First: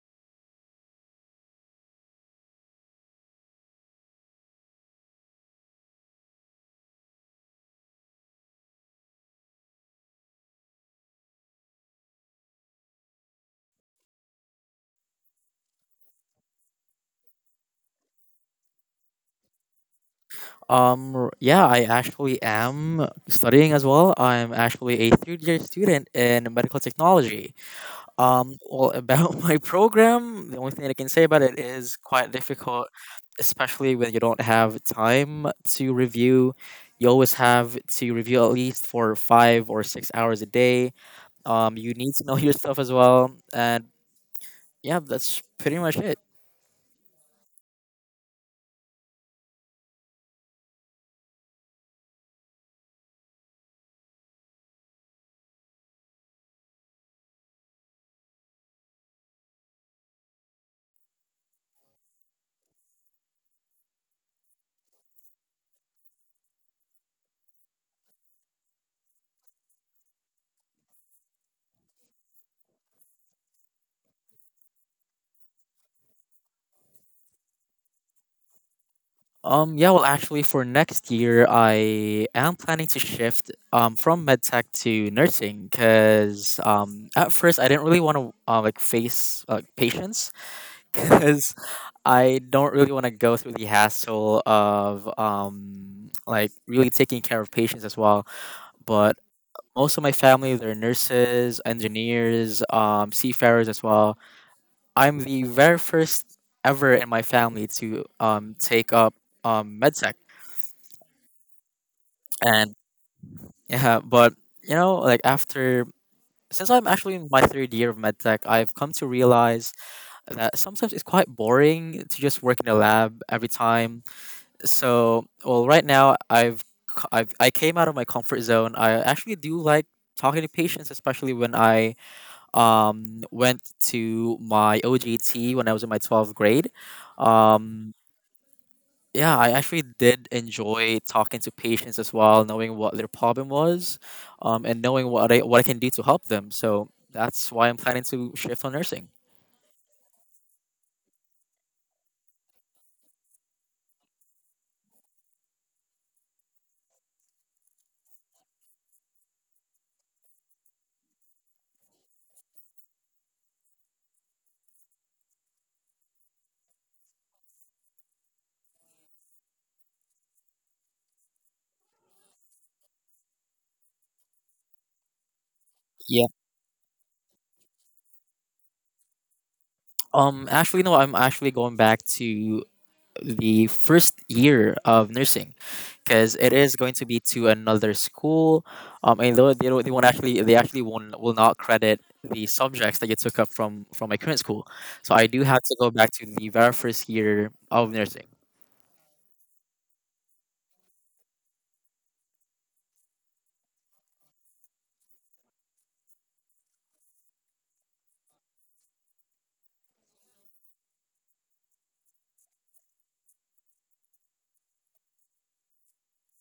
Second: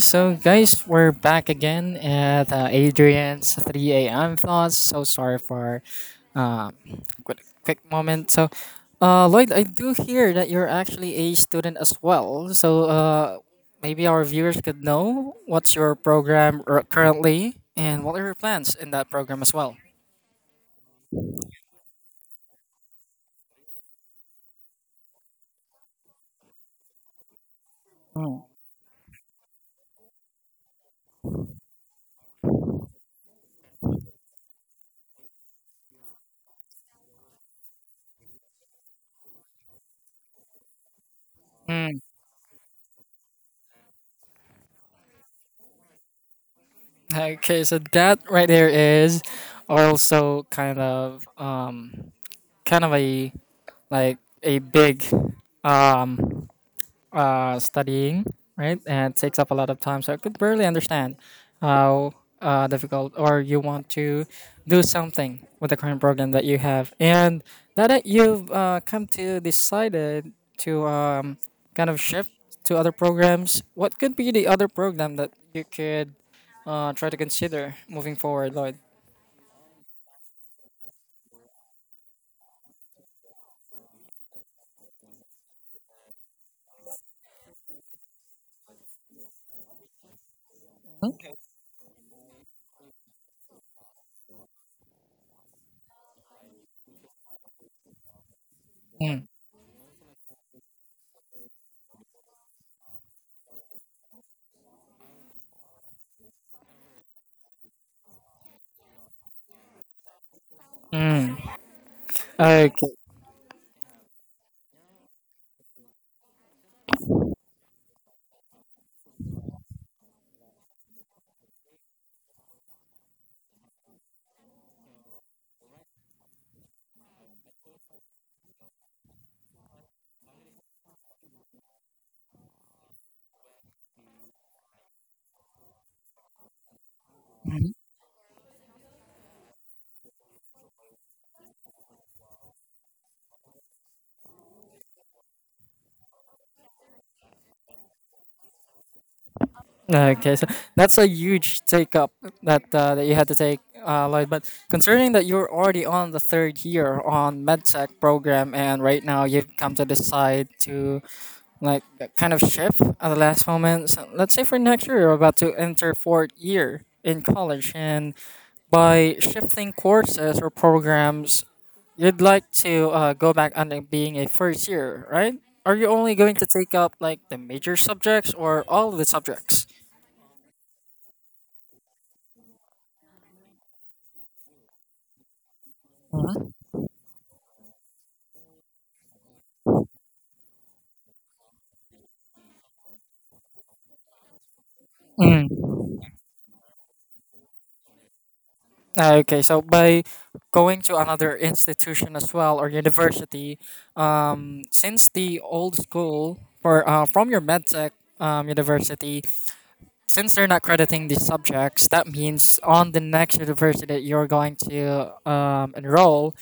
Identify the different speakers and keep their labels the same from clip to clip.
Speaker 1: so guys, we're back again at Adrian's 3 a.m. thoughts. So sorry for uh, quick moment. So, Lloyd, I do hear that you're actually a student as well. So, maybe our viewers could know what's your program currently and what are your plans in that program as well.
Speaker 2: Yeah, I actually am studying as well. I'm actually a third year student in medical technology.
Speaker 1: Oh.
Speaker 2: Well, about my program, the only thing that I can say about it is quite difficult, especially when you don't have time to review. You always have to review at least for 5 or 6 hours a day. You
Speaker 1: Mm,
Speaker 2: need to know your stuff as well. And yeah, that's pretty much it.
Speaker 1: okay, so that right there is also kind of a like a big um, studying, right? And it takes up a lot of time. So I could barely understand how difficult or you want to do something with the current program that you have. And now that you've come to decided to kind of shift to other programs, what could be the other program that you could try to consider moving forward, Lloyd?
Speaker 2: Actually, for next year, I am planning to shift from medtech to nursing because at first I didn't really want to like face patients because I don't really want to go through the hassle of like really taking care of patients as well. But
Speaker 1: Mm.
Speaker 2: most of my family, they're nurses, engineers, seafarers as well. I'm the very first ever in my family to take up medtech.
Speaker 1: Mm.
Speaker 2: And Yeah, but like after, since I'm actually in my third year of medtech, I've come to realize that sometimes it's quite boring to just work in a lab every time. So, well, right now I've, I came out of my comfort zone. I actually do like talking to patients, especially when I went to my OGT when I was in my 12th grade. Um, yeah, I actually did enjoy talking to patients as well, knowing what their problem was, and knowing what I can do to help them. So that's why I'm planning to shift on nursing.
Speaker 1: Okay, so that's a huge take up that that you had to take, Lloyd. But concerning that you're already on the third year on medtech program, and right now you've come to decide to like kind of shift at the last moment. So let's say for next year you're about to enter fourth year in college, and by shifting courses or programs, you'd like to go back under being a first year, right? Are you only
Speaker 2: Yeah.
Speaker 1: going to take up like the major subjects or all of the subjects?
Speaker 2: Actually, no, I'm actually going back to the first year of nursing because it is going to be to another school. And though they don't, they won't actually, they actually won't, will not credit the subjects that you took up from my current school. So I do have
Speaker 1: Mm.
Speaker 2: to go back to the very first year of nursing.
Speaker 1: Okay, so by going to another institution as well or university, since the old school for from your medtech university, since they're not crediting these subjects, that means on the next university that you're going to enroll,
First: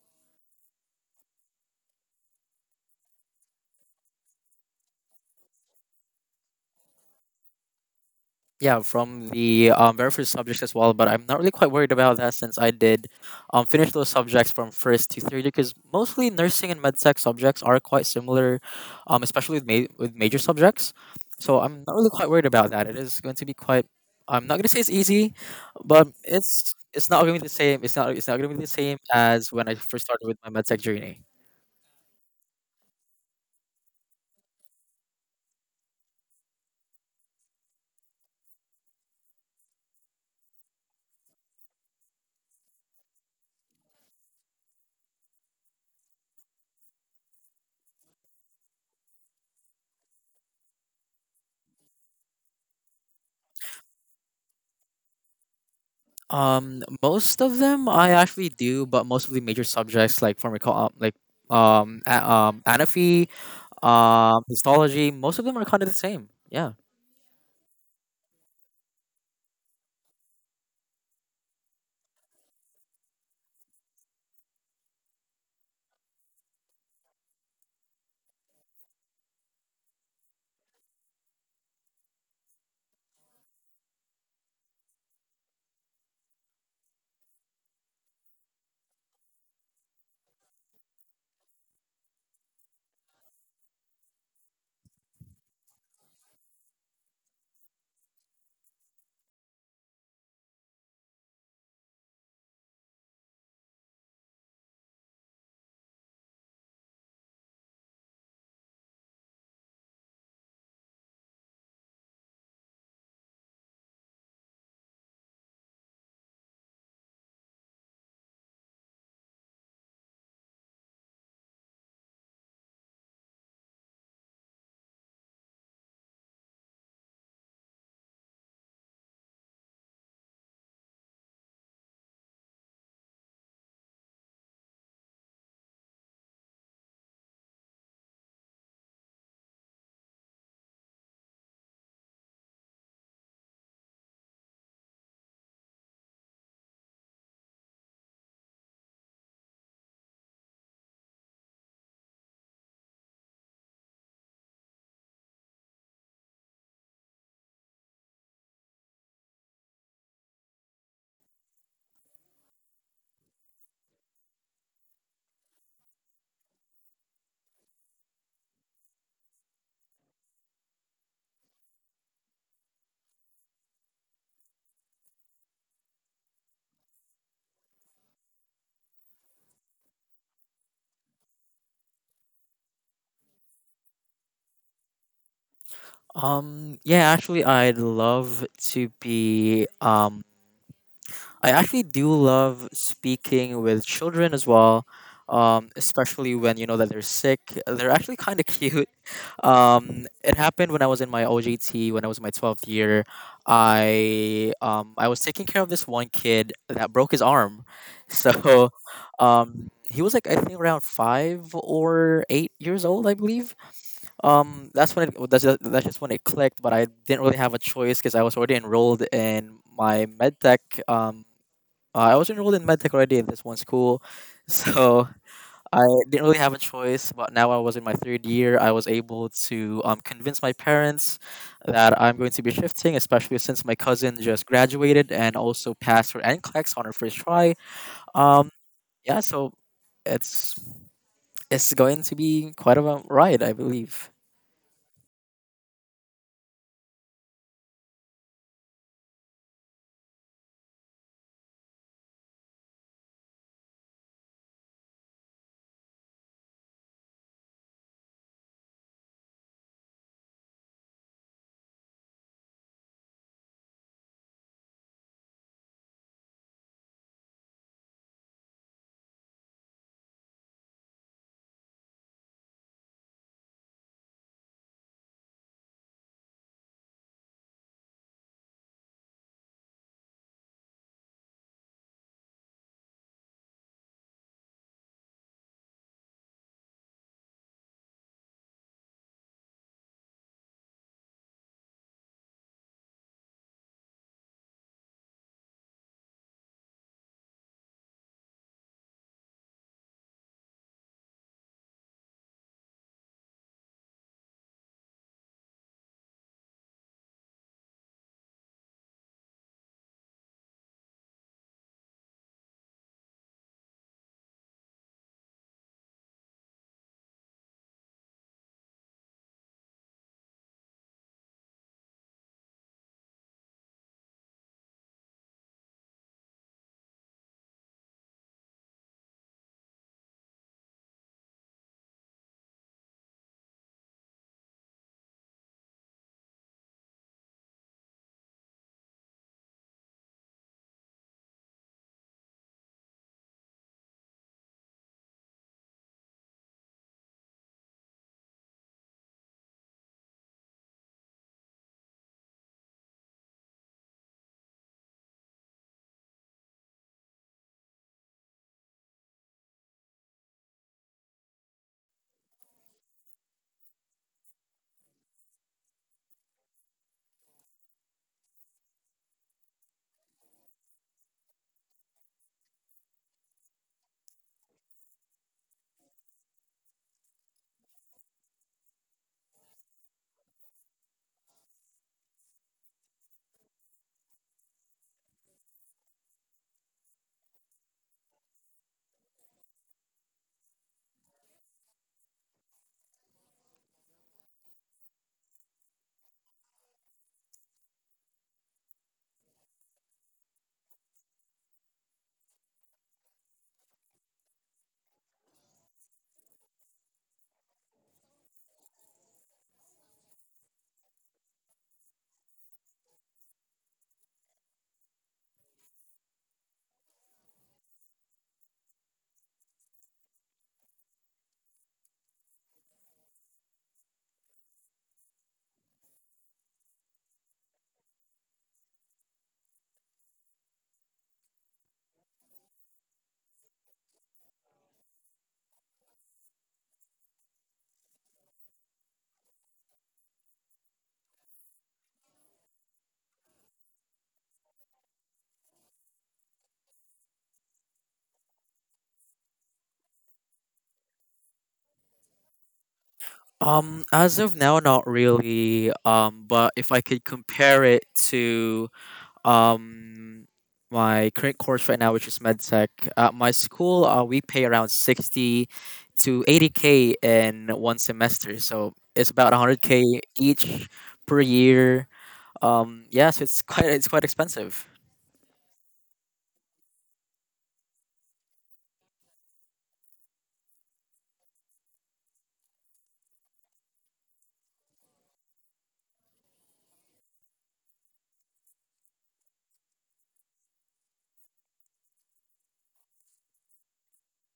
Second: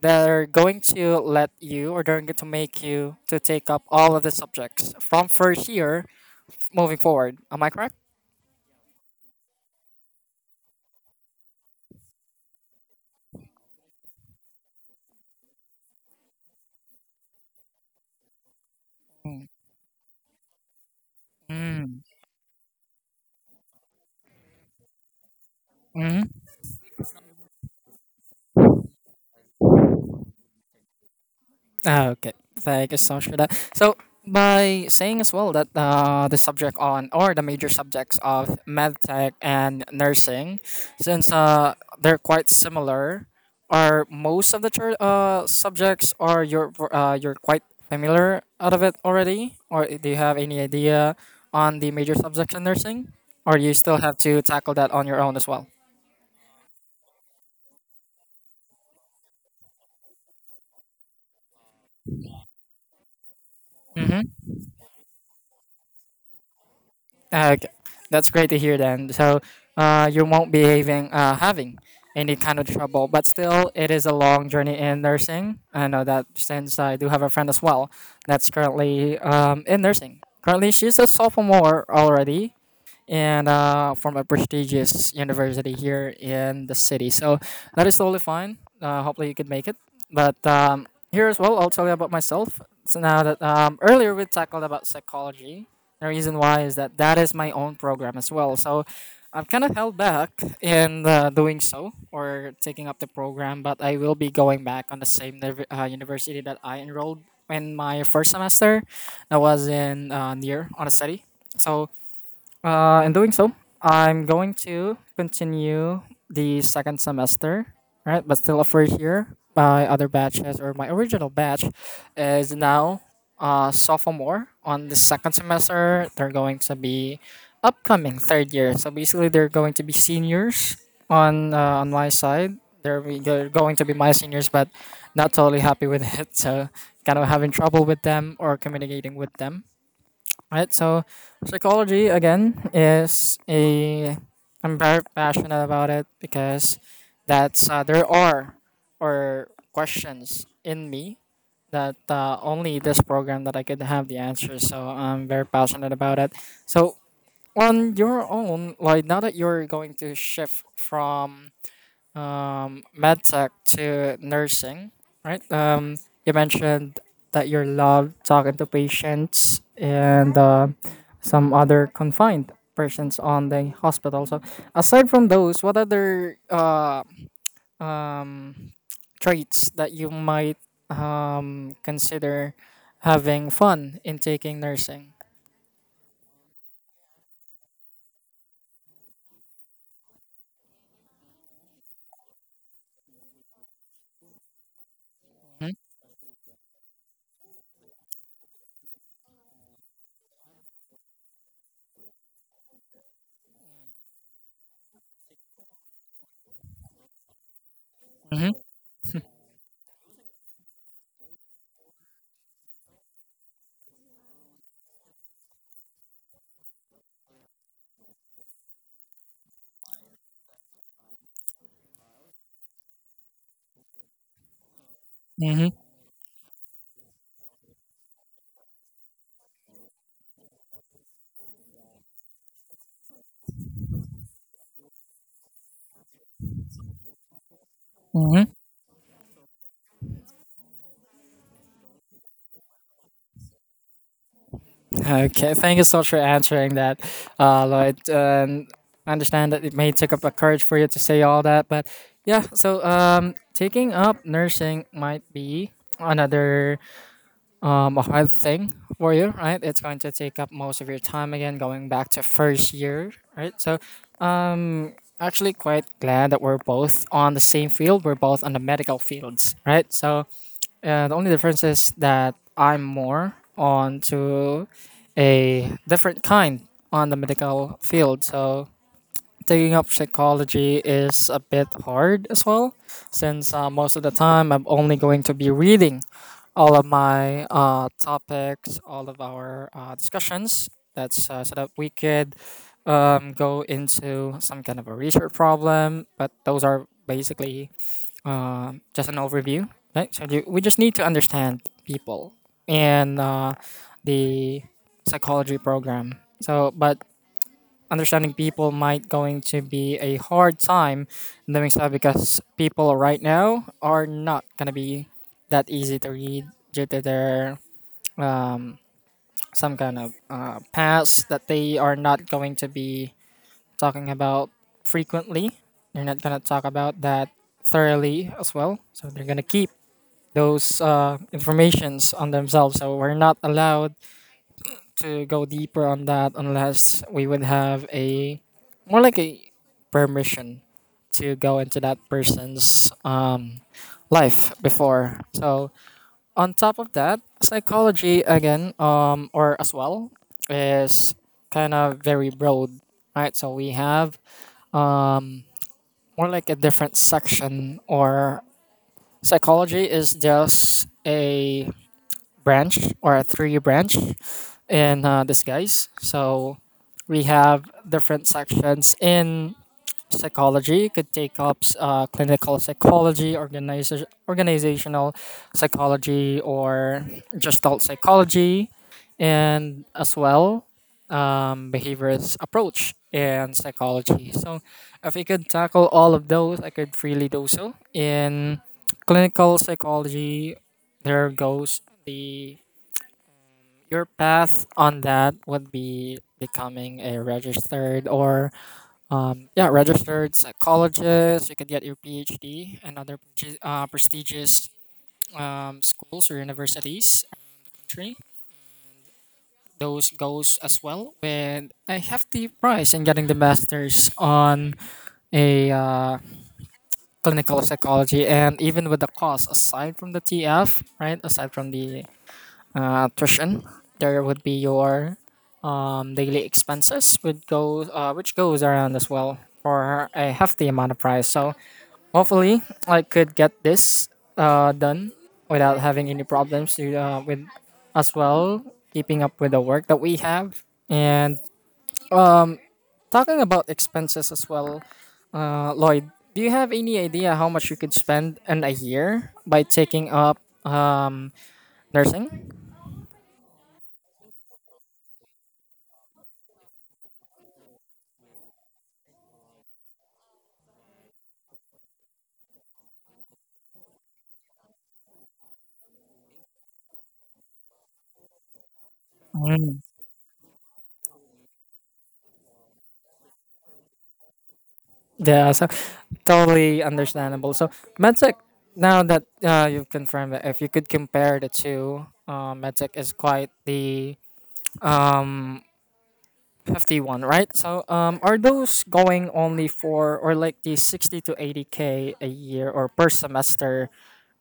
Speaker 1: they're going to let you or they're going to make you to take up all of the subjects from first year moving forward. Am I correct?
Speaker 2: Yeah, from the very first subjects as well, but I'm not really quite worried about that since I did finish those subjects from first to third year because mostly nursing and medtech subjects are quite similar, especially with, with major subjects. So I'm not
Speaker 1: Mm.
Speaker 2: really quite worried about that. It is going to be quite. I'm not going to say it's easy, but it's not going to be the same. It's not going to be the same as when I first started with my medtech journey.
Speaker 1: Ah, okay. Thank you so much for that. So, by saying as well that the subject on or the major subjects of medtech and nursing, since they're quite similar, are most of the chur subjects are you're quite familiar out of it already, or do you have any idea on the major subjects in nursing, or you still have to tackle that on your own as well?
Speaker 2: Most of them I actually do, but most of the major subjects like anatomy,
Speaker 1: Mm-hmm.
Speaker 2: Histology, most of them are kind of the same. Yeah.
Speaker 1: Okay, that's great to hear then. So you won't be having any kind of trouble, but still, it is a long journey in nursing. I know that since I do have a friend as well that's currently in nursing. Currently, she's a sophomore already, and from a prestigious university here in the city. So that is totally fine. Hopefully, you could make it. But here as well, I'll tell you about myself. So now that earlier we tackled about psychology, the reason why is that that is my own program as well. So I've kind of held back in doing so or taking up the program, but I will be going back on the same university that I enrolled in my first semester. That was in near on the city. So in doing so, I'm going to continue the second semester, right? But still offer here. My other batches or my original batch is now sophomore on the second semester. They're going to be upcoming third year. So basically, they're going to be seniors on my side. They're going to be my seniors, but not totally happy with it. So kind of having trouble with them or communicating with them. Right. So psychology again is a I'm very passionate about it because that's there are or questions in me that only this program that I could have the answer. So I'm very passionate about it. So on your own, like now that you're going to shift from medtech to nursing, right? You mentioned that you love talking to patients and some other confined persons on the hospital. So, aside from those, what other um, traits that you might consider having fun in taking nursing?
Speaker 2: Yeah, actually, I'd love to be. I actually do love speaking with children as well.
Speaker 1: Mm-hmm.
Speaker 2: Especially when you know that they're sick, they're actually kind of cute. It happened when I was in my OJT, when I was in my 12th year. I was taking care of this one kid that broke his arm, so
Speaker 1: Mm-hmm.
Speaker 2: he was like I think around 5 or 8 years old, I believe. That's when it, that's just when it clicked. But I didn't really have a choice because I was already enrolled in my medtech. Um, I was enrolled in medtech already in this one school, so
Speaker 1: Mm-hmm.
Speaker 2: I didn't really have a choice. But now I was in my third year. I was able to convince my parents that I'm going to be shifting, especially since my cousin just graduated and also passed her NCLEX on her first try.
Speaker 1: Mm-hmm.
Speaker 2: Um, yeah, so it's it's going to be quite a ride, I believe.
Speaker 1: Okay, thank you so much for answering that, Lloyd. I understand that it may take up a courage for you to say all that, but yeah. So taking up nursing might be another a hard thing for you, right? It's going to take up most of your time again, going back to first year, right? So actually, quite glad that we're both on the same field. We're both on the medical fields, right? So yeah, the only difference is that I'm more onto a different kind on the medical field. So taking up psychology is a bit hard as well, since most of the time I'm only going to be reading all of my topics, all of our discussions. That's so that we could go into some kind of a research problem. But those are basically just an overview, right? So we just need to understand people and the psychology program. So, but understanding people might going to be a hard time doing so because people right now are not gonna be that easy to read due to their um, some kind of past that they are not going to be talking about frequently. They're not gonna talk about that thoroughly as well. So they're gonna keep those informations on themselves. So we're not allowed to go deeper on that unless we would have a more like a permission to go into that person's life before. So on top of that, psychology again, or as well, is kind of very broad, right? So we have um, more like a different section, or psychology is just a branch or a three branch in disguise. So we have different sections in psychology. It could take up clinical psychology, organizational psychology, or gestalt psychology, and as well behaviorist approach in psychology. So if we could tackle all of those, I could freely do so in clinical psychology. There goes the your path on that would be becoming a registered or yeah, registered psychologist. You could get your PhD and other prestigious schools or universities around the country. Those goes as well with a hefty price in getting the masters on a clinical psychology, and even with the cost aside from the TF, right, aside from the tuition. There would be your daily expenses, would go, which goes around as well for a hefty amount of price. So hopefully, I could get this done without having any problems to, with as well keeping up with the work that we have. And talking about expenses as well, Lloyd, do you have any idea how much you could spend in a year by taking up um, nursing?
Speaker 2: As of now, not really. But if I could compare it to um my current course right now, which is medtech, at my school, we pay around 60 to 80 k in one semester. So it's about 100
Speaker 1: Mm.
Speaker 2: k each per year. Yes, it's quite expensive.
Speaker 1: Yeah, so totally understandable. So medtech, now that you've confirmed that, if you could compare the two, medtech is quite the um hefty one, right? So are those going only for or like the 60 to 80K a year or per semester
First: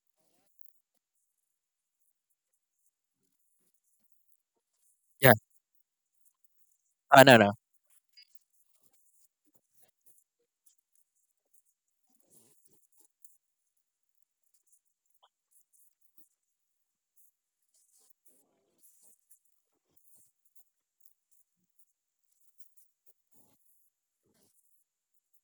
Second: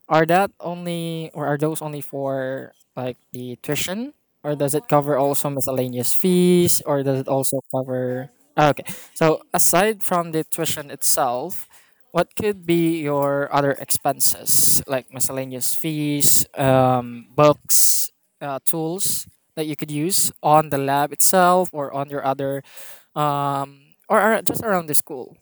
Speaker 1: are that only or are those only for like the tuition or does it cover
Speaker 2: Yeah.
Speaker 1: also miscellaneous fees or does it
Speaker 2: No, no.
Speaker 1: also cover. Ah, okay. So aside from the tuition itself, what could be your other expenses like miscellaneous fees, books, tools that you could use on the lab itself or on your other or just around the school?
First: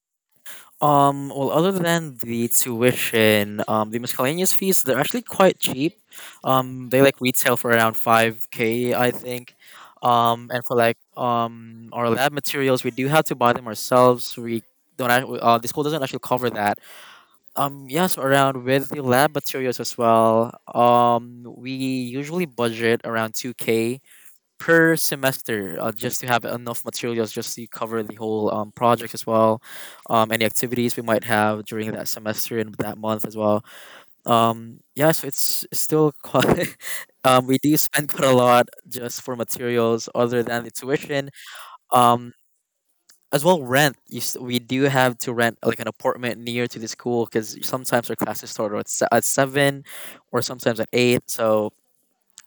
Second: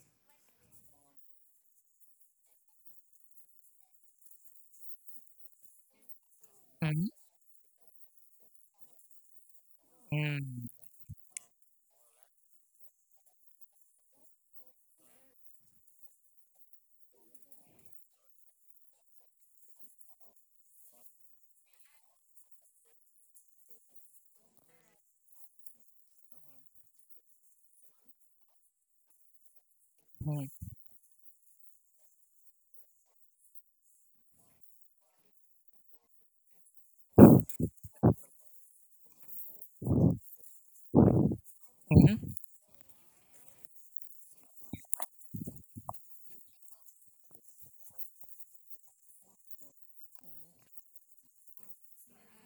Speaker 2: Well, other than the tuition, the miscellaneous fees, they're actually quite cheap. They
Speaker 1: Mhm.
Speaker 2: like retail for around 5k, I think. And
Speaker 1: Mm,
Speaker 2: for like our lab materials, we do have to buy them ourselves. We don't act- The school doesn't actually cover that. Yes, around with the lab materials as well. We usually budget around 2k per semester, just to have enough materials just to cover the whole project as well, any
Speaker 1: mm,
Speaker 2: activities we might have during that semester and that month as well. Yeah so it's still quite we do spend quite a lot just for materials other than the tuition. Um,
Speaker 1: mhm.
Speaker 2: as well rent you, s- We do have to rent like an apartment near to the school because sometimes our classes start at, at 7 or sometimes at 8. So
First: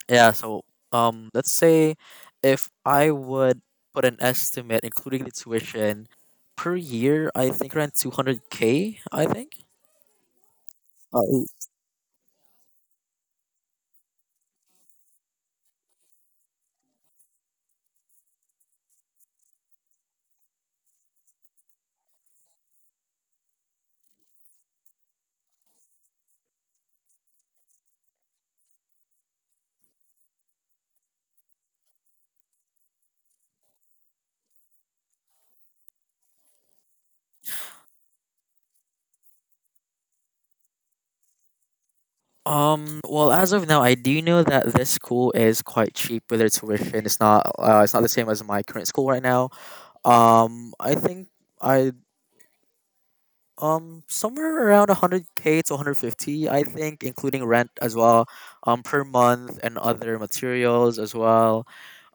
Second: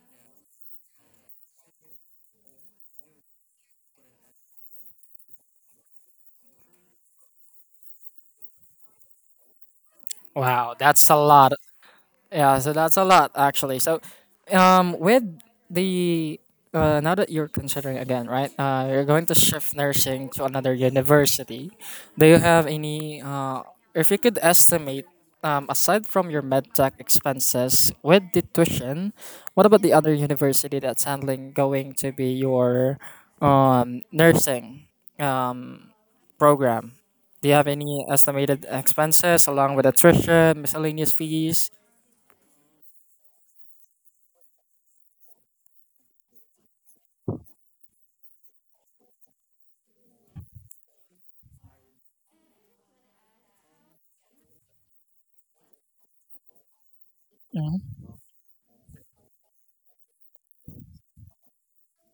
Speaker 2: yeah, so let's say if I would put an estimate, including the tuition, per year, I think around 200k, I think.
Speaker 1: Wow, that's a
Speaker 2: Uh,
Speaker 1: lot. Yeah, so that's a lot actually. So, with the now that you're considering again, right? You're going to shift nursing to another university. Do you have any? If you could estimate, aside from your medtech expenses with the tuition, what about the other university that's handling going to be your nursing um program? Do you have any estimated expenses along with attrition, miscellaneous fees?
Speaker 2: well, as of now, I do know that this school is quite cheap with their tuition. It's not the same as my current school right now. I think I Somewhere around 100k to 150, I think, including rent as well, per month and other materials as well.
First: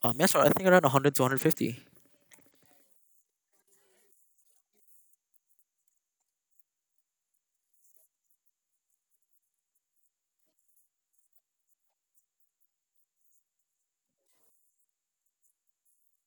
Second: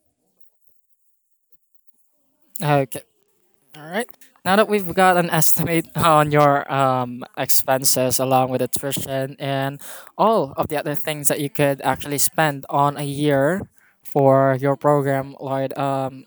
Speaker 2: Yes, sir, I think around 100 to 150.
Speaker 1: Okay. All right. Now that we've got an estimate on your expenses along with attrition and all of the other things that you could actually spend on a year for your program, Lloyd,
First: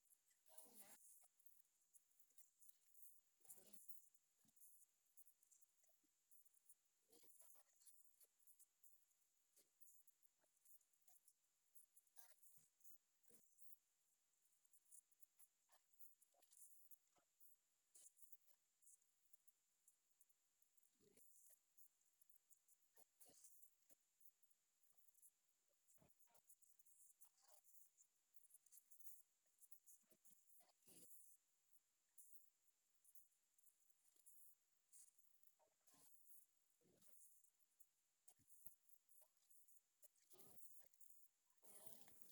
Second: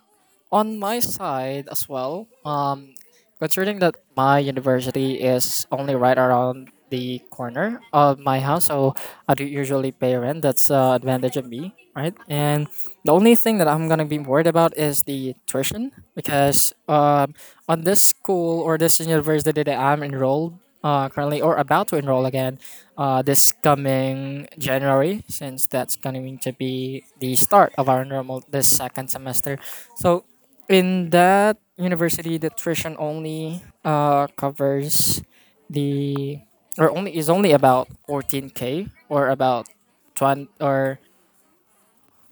Speaker 1: on my side as well, considering that my university is only right around the corner of my house, so I do usually pay rent. That's advantage of me, right? And the only thing that I'm gonna be worried about is the tuition because on this school or this university that I'm enrolled currently or about to enroll again this coming January, since that's going to be the start of our normal this second semester. So in that university the tuition only covers the or only is only about 14k or about 20, or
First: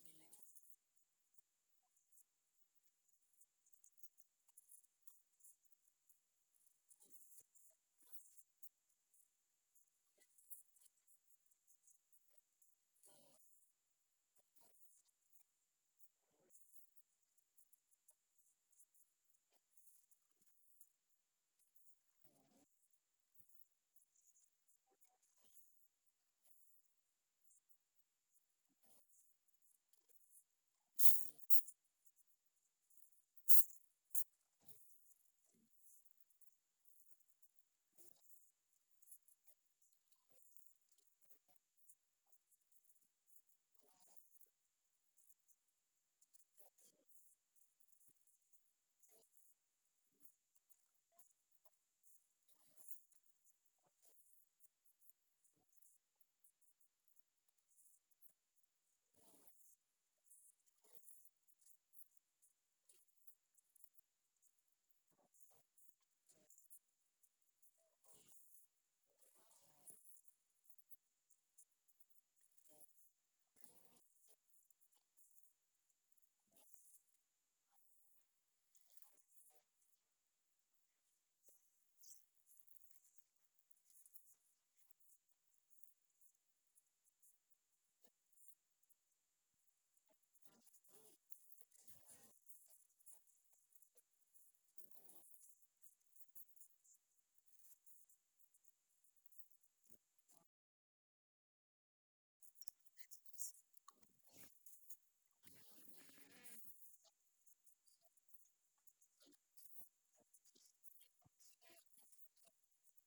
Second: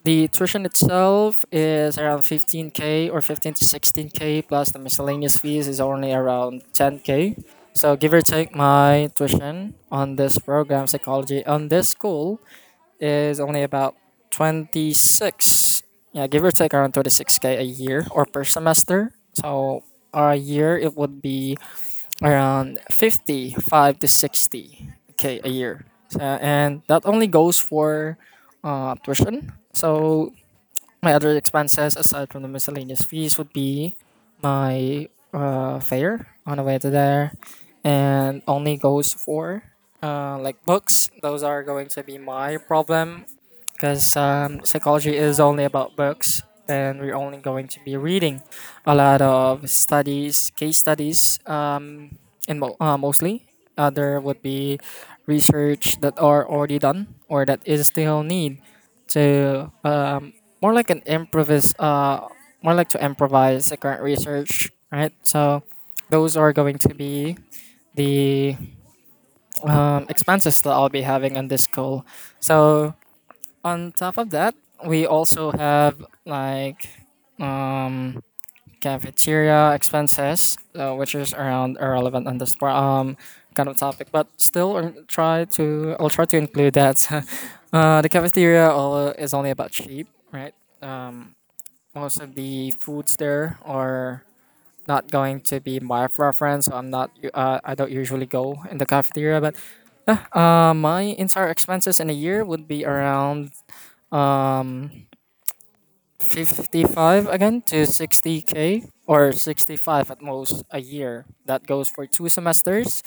Speaker 1: the tuition itself is around 15k or 15 to 16k plus the miscellaneous fees is only around 10k. So give or take, my tuition on this program psychology on this school is only about 26, yeah, give or take around 26k a year or per semester. So a year, it would be around 55 to 60k a year. So, and that only goes for tuition. So my other expenses aside from the miscellaneous fees would be my fare on the way to there, and only goes for like books. Those are going to be my problem because psychology is only about books, and we're only going to be reading a lot of studies, case studies, and mostly other would be research that are already done or that is still need to, more like an improvise, more like to improvise the current research, right? So those are going to be the expenses that I'll be having on this call. So on top of that, we also have like, um cafeteria expenses, which is around irrelevant on this kind of topic, but still I'll try to include that. The cafeteria all is only about cheap, right? um Most of the foods there are not going to be my preference. So I'm not. I don't usually go in the cafeteria, but yeah, my entire expenses in a year would be around, um 55 again to 60 k or 65 at most a year. That goes for two semesters.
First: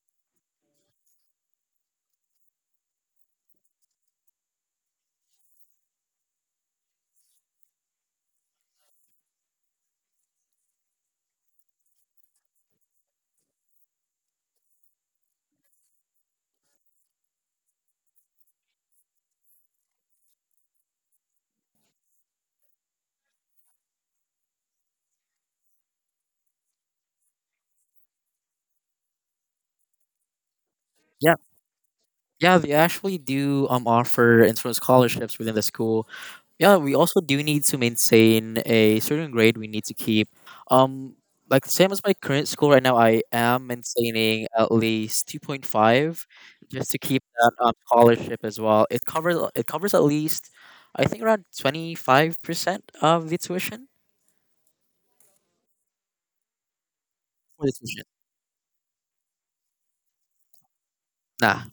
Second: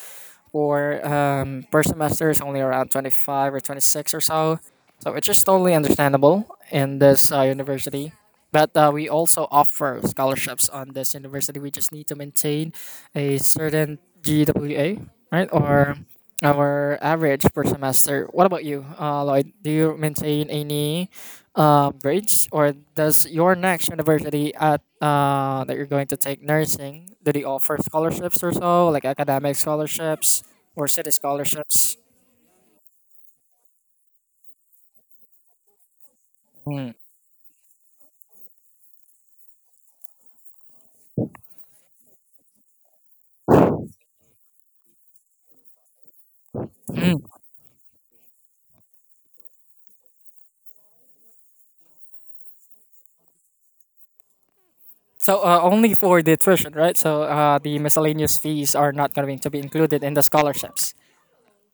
Speaker 1: For per semester is only around 25 or 26 or so. So it's just totally understandable in this university. But we also offer scholarships on this university. We just need to maintain a certain GWA, right? Or our average per semester. What about you, Lloyd? Do you maintain any grades, or does your next university at that you're going to take nursing, do they offer scholarships or so, like academic scholarships or city
Speaker 2: Yeah,
Speaker 1: scholarships?
Speaker 2: yeah, they actually do offer insurance scholarships within the school. Yeah,
Speaker 1: Mm.
Speaker 2: we also do need to maintain a certain grade we need to keep, um like same as my current school right now. I am maintaining at least 2.5 just to
Speaker 1: Mm.
Speaker 2: keep that scholarship as well. It covers at least I think around 25% of the tuition.
Speaker 1: So only for the tuition, right? So
Speaker 2: For the
Speaker 1: the
Speaker 2: tuition,
Speaker 1: miscellaneous fees are not going to be included in the scholarships.
Speaker 2: nah.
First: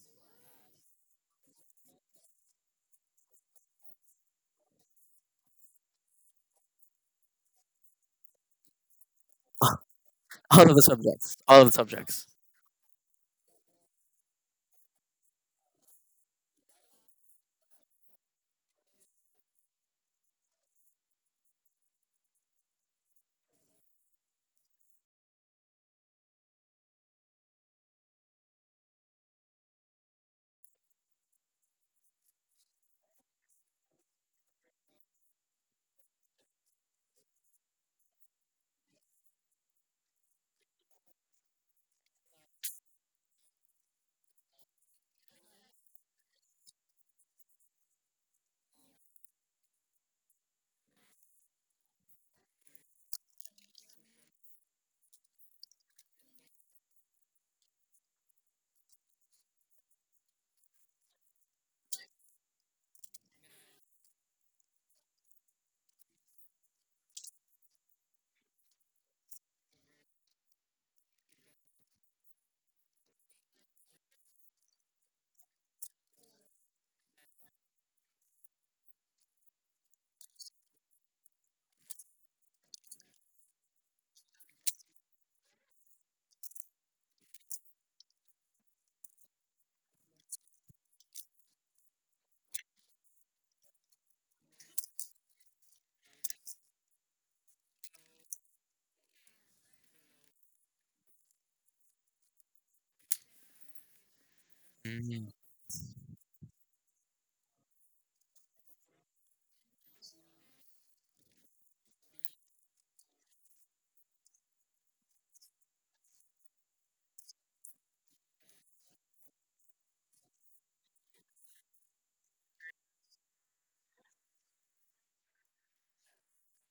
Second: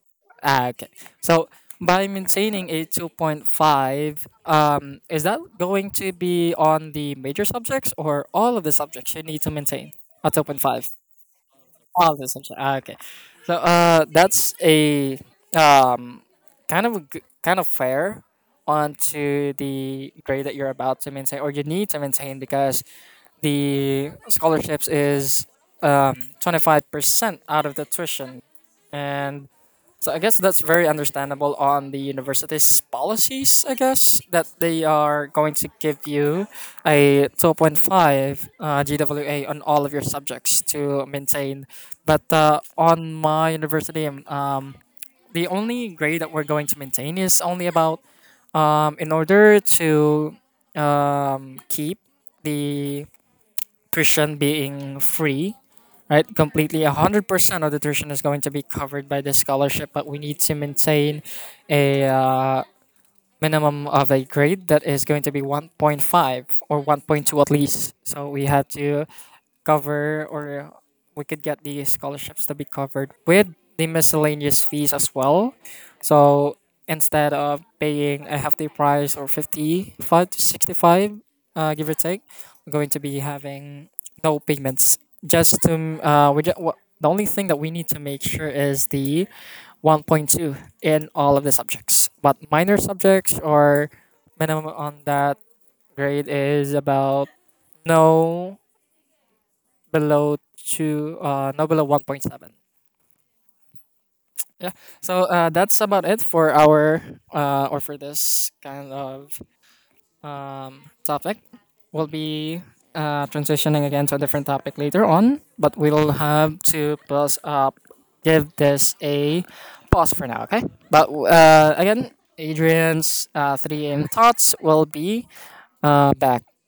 Speaker 1: Ah, okay. So by maintaining a 2.5, is that going to be on the major subjects or all of the subjects you need to maintain a
Speaker 2: all of the
Speaker 1: 2.5?
Speaker 2: subjects all of the
Speaker 1: Oh,
Speaker 2: subjects.
Speaker 1: the sunshine. Ah, okay, so that's a um, kind of a kind of fair onto the grade that you're about to maintain or you need to maintain, because the scholarships is um, 25% out of the tuition. And so I guess that's very understandable on the university's policies, I guess, that they are going to give you a 2.5 GWA on all of your subjects to maintain. But on my university, the only grade that we're going to maintain is only about, in order to keep the tuition being free, right? Completely, 100% of the tuition is going to be covered by the scholarship, but we need to maintain a minimum of a grade that is going to be 1.5 or 1.2 at least. So we had to cover, or we could get the scholarships to be covered with the miscellaneous fees as well. So instead of paying a hefty price or 55 to 65, give or take, we're going to be having no payments. Just to, we just, the only thing that we need to make sure is the 1.2 in all of the subjects. But minor subjects or minimum on that grade is about no below two, no below 1.7. Yeah. So that's about it for our or for this kind of topic. We'll be transitioning again to a different topic later on, but we'll have to pause up, give this a pause for now. Okay. But again, Adrian's three aim thoughts will be back